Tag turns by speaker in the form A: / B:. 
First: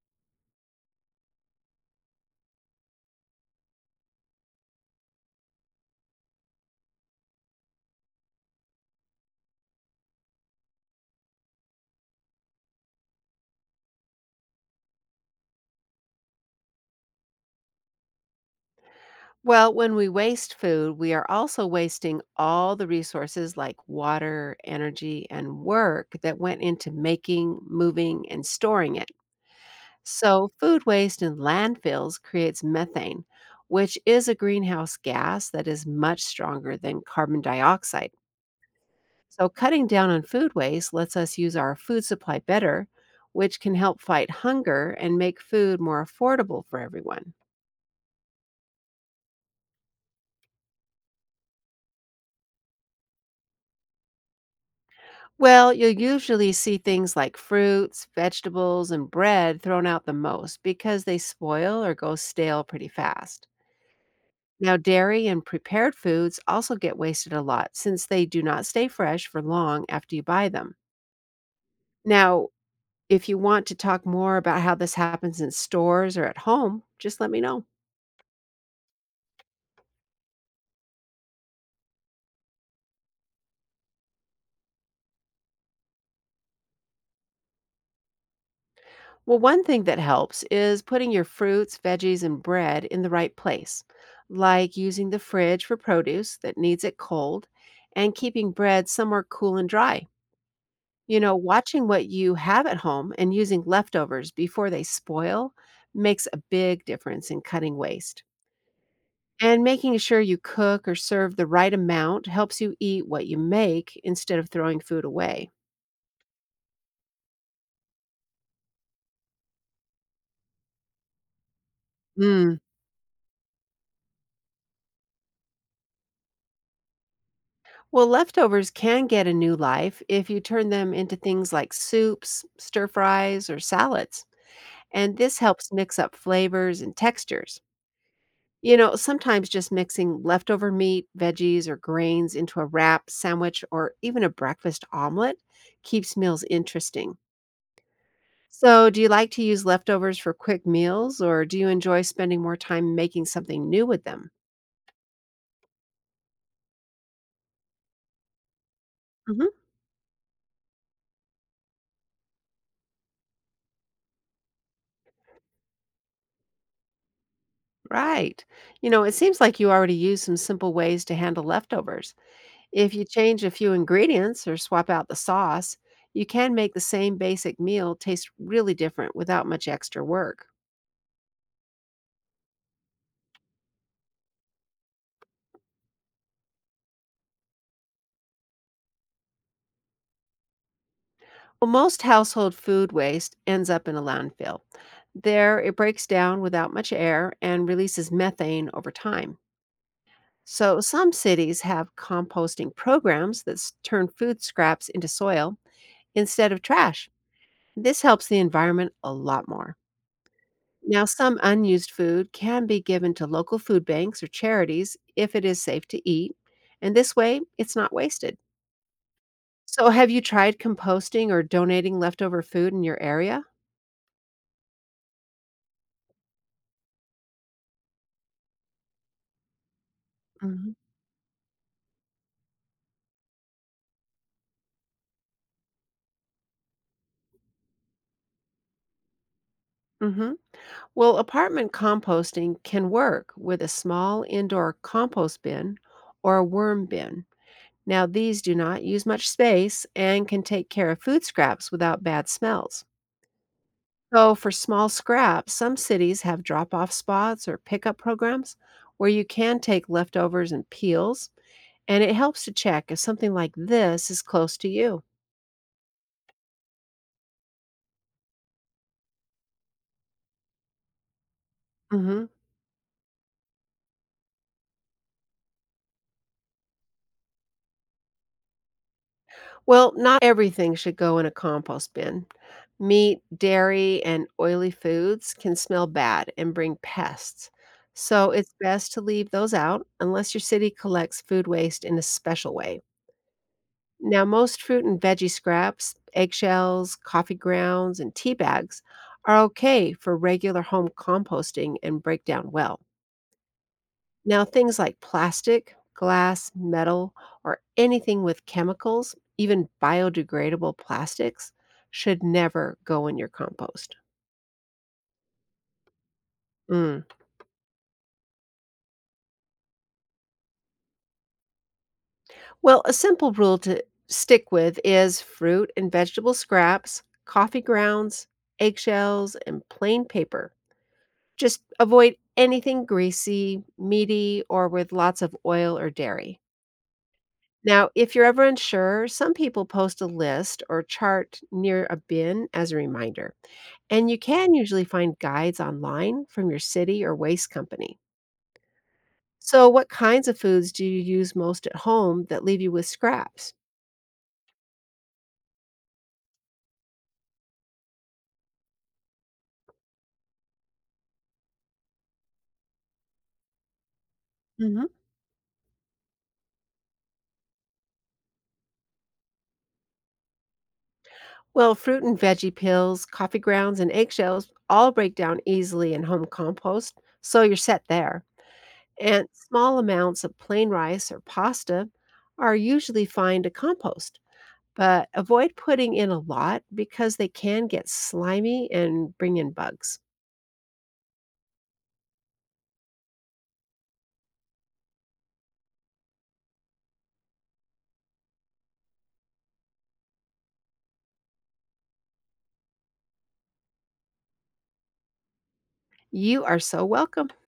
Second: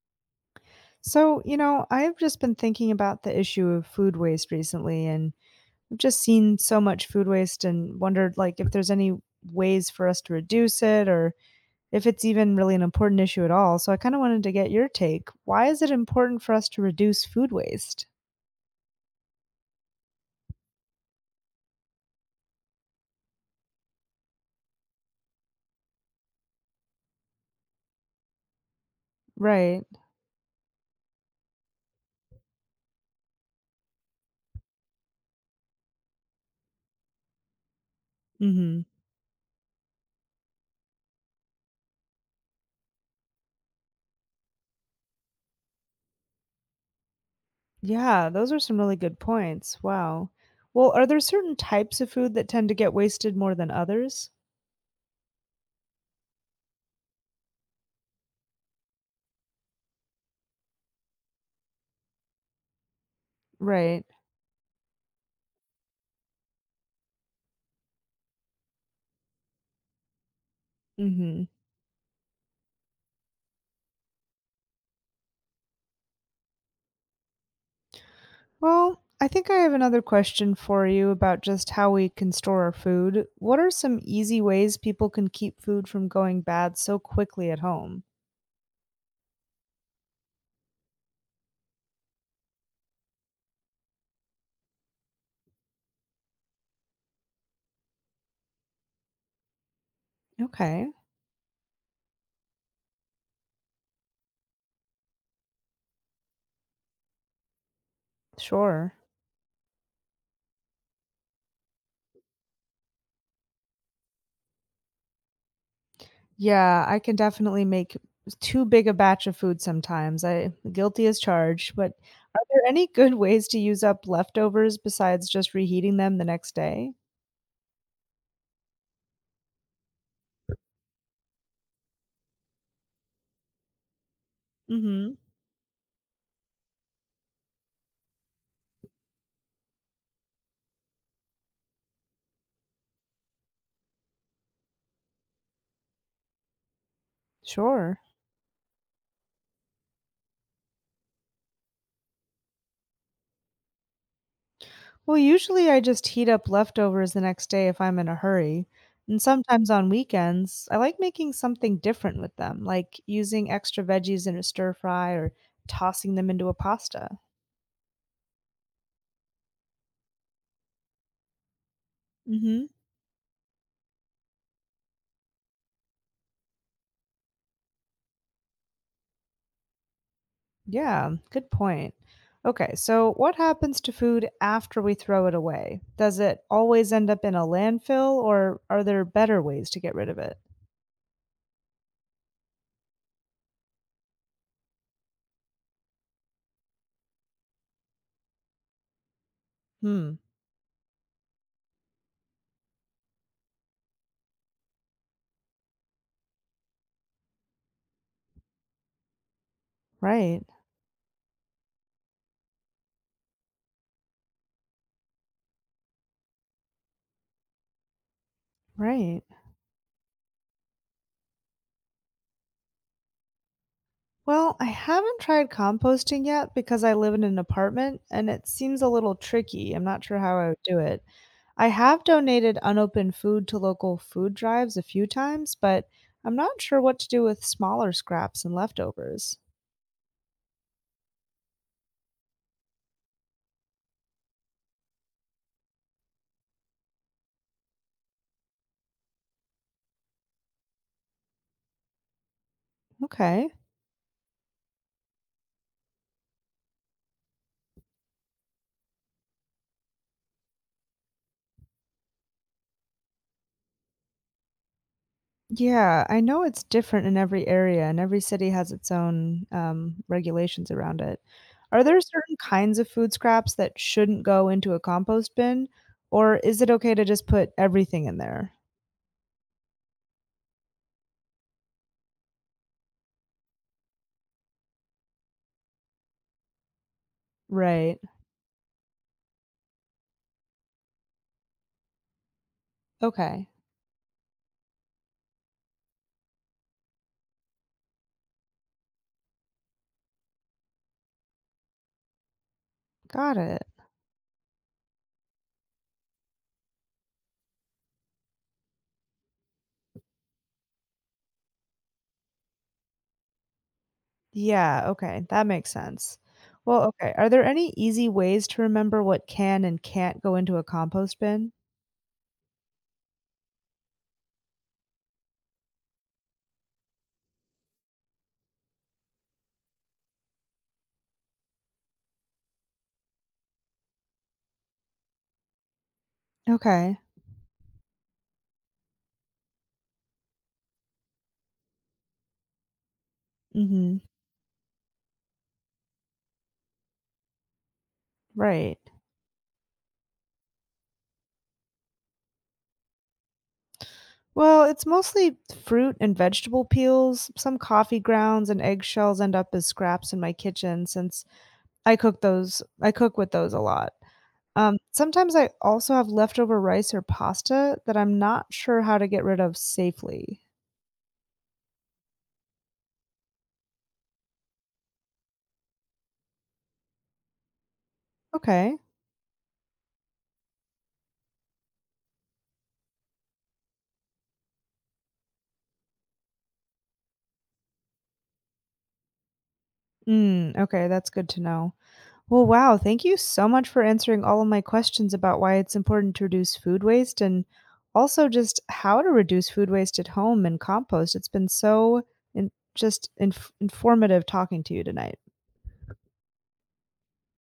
A: So, I've just been thinking about the issue of food waste recently, and I've just seen so much food waste and wondered like if there's any ways for us to reduce it or if it's even really an important issue at all. So I kind of wanted to get your take. Why is it important for us to reduce food waste?
B: Well, when we waste food, we are also wasting all the resources like water, energy, and work that went into making, moving, and storing it.
A: Right.
B: So, food waste in landfills creates methane, which is a greenhouse gas that is much stronger than carbon dioxide.
A: Mm-hmm.
B: So, cutting down on food waste lets us use our food supply better, which can help fight hunger and make food more affordable for everyone.
A: Yeah, those are some really good points. Wow. Well, are there certain types of food that tend to get wasted more than others?
B: Well, you'll usually see things like fruits, vegetables, and bread thrown out the most because they spoil or go stale pretty fast.
A: Right.
B: Now, dairy and prepared foods also get wasted a lot since they do not stay fresh for long after you buy them.
A: Mhm.
B: Now, if you want to talk more about how this happens in stores or at home, just let me know.
A: Well, I think I have another question for you about just how we can store our food. What are some easy ways people can keep food from going bad so quickly at home?
B: Well, one thing that helps is putting your fruits, veggies, and bread in the right place, like using the fridge for produce that needs it cold and keeping bread somewhere cool and dry.
A: Okay.
B: You know, watching what you have at home and using leftovers before they spoil makes a big difference in cutting waste.
A: Sure.
B: And making sure you cook or serve the right amount helps you eat what you make instead of throwing food away.
A: Yeah, I can definitely make too big a batch of food sometimes. I guilty as charged, but are
B: Mm.
A: there any good ways to use up leftovers besides just reheating them the next day?
B: Well, leftovers can get a new life if you turn them into things like soups, stir fries, or salads. And
A: Mhm.
B: this helps mix up flavors and textures. You know, sometimes just mixing leftover meat, veggies, or grains into a wrap, sandwich, or even a breakfast omelet keeps meals interesting.
A: Sure.
B: So, do you like to use leftovers for quick meals, or do you enjoy spending more time making something new with them?
A: Well, usually I just heat up leftovers the next day if I'm in a hurry. And
B: hmm
A: sometimes on weekends, I like making something different with them, like using extra veggies in a stir fry or tossing them into a pasta.
B: Right. You know, it seems like you already use some simple ways to handle leftovers.
A: Mhm.
B: If you change a few ingredients or swap out the sauce, you can make the same basic meal taste really different without much extra work.
A: Yeah, good point. Okay, so what happens to food after we throw it away? Does it always end up in a landfill or are there better ways to get rid of it?
B: Well, most household food waste ends up in a landfill. There, it breaks down without much air and releases methane over time.
A: Hmm,
B: So, some cities have composting programs that turn food scraps into soil instead of trash. This helps the environment a lot more.
A: right,
B: Now, some unused food can be given to local food banks or charities if it is safe to eat, and this way it's not wasted.
A: right.
B: So, have you tried composting or donating leftover food in your area?
A: Well, I haven't tried composting yet because I live in an apartment and it seems a little tricky. I'm not sure how I would
B: hmm
A: do it. I have donated unopened food to local food drives a few times, but I'm not sure what to do with smaller scraps and leftovers.
B: hmm Well, apartment composting can work with a small indoor compost bin or a worm bin. Now, these do not use much space and can take care of food scraps without bad smells.
A: Okay.
B: So, for small scraps, some cities have drop off spots or pickup programs where you can take leftovers and peels, and it helps to check if something like this is close to you.
A: Yeah, I know it's different in every area, and every city has its own, regulations around it. Are there
B: Mhm.
A: certain kinds of food scraps that shouldn't go into a compost bin, or is it okay to just put everything in there?
B: Well, not everything should go in a compost bin. Meat, dairy, and oily foods can smell bad and bring pests.
A: Right.
B: So, it's best to leave those out unless your city collects food waste in a special way.
A: Okay.
B: Now, most fruit and veggie scraps, eggshells, coffee grounds, and tea bags are okay for regular home composting and break down well.
A: Got it.
B: Now, things like plastic, glass, metal, or anything with chemicals, even biodegradable plastics, should never go in your compost.
A: Yeah, okay, that makes sense. Well,
B: Mm.
A: okay, are there any easy ways to remember what can and can't go into a compost bin?
B: Well, a simple rule to stick with is fruit and vegetable scraps, coffee grounds, eggshells, and plain paper. Just avoid anything greasy, meaty, or with lots of oil or dairy.
A: Okay.
B: Now, if you're ever unsure, some people post a list or chart near a bin as a reminder.
A: Mhm.
B: And you can usually find guides online from your city or waste company.
A: Right.
B: So, what kinds of foods do you use most at home that leave you with scraps?
A: Well, it's mostly fruit and vegetable peels. Some coffee grounds and eggshells end up as scraps in my kitchen since I cook with those a lot. Um,
B: Mhm.
A: sometimes I also have leftover rice or pasta that I'm not sure how to get rid of safely.
B: Well, fruit and veggie peels, coffee grounds, and eggshells all break down easily in home compost, so you're set there.
A: Okay.
B: And small amounts of plain rice or pasta are usually fine to compost, but avoid putting in a lot because they can get slimy and bring in bugs.
A: Mm, okay, that's good to know. Well, wow. Thank you so much for answering all of my questions about why it's important to reduce food waste and also just how to reduce food waste at home and compost. It's been so just informative talking to you tonight.
B: You are so welcome.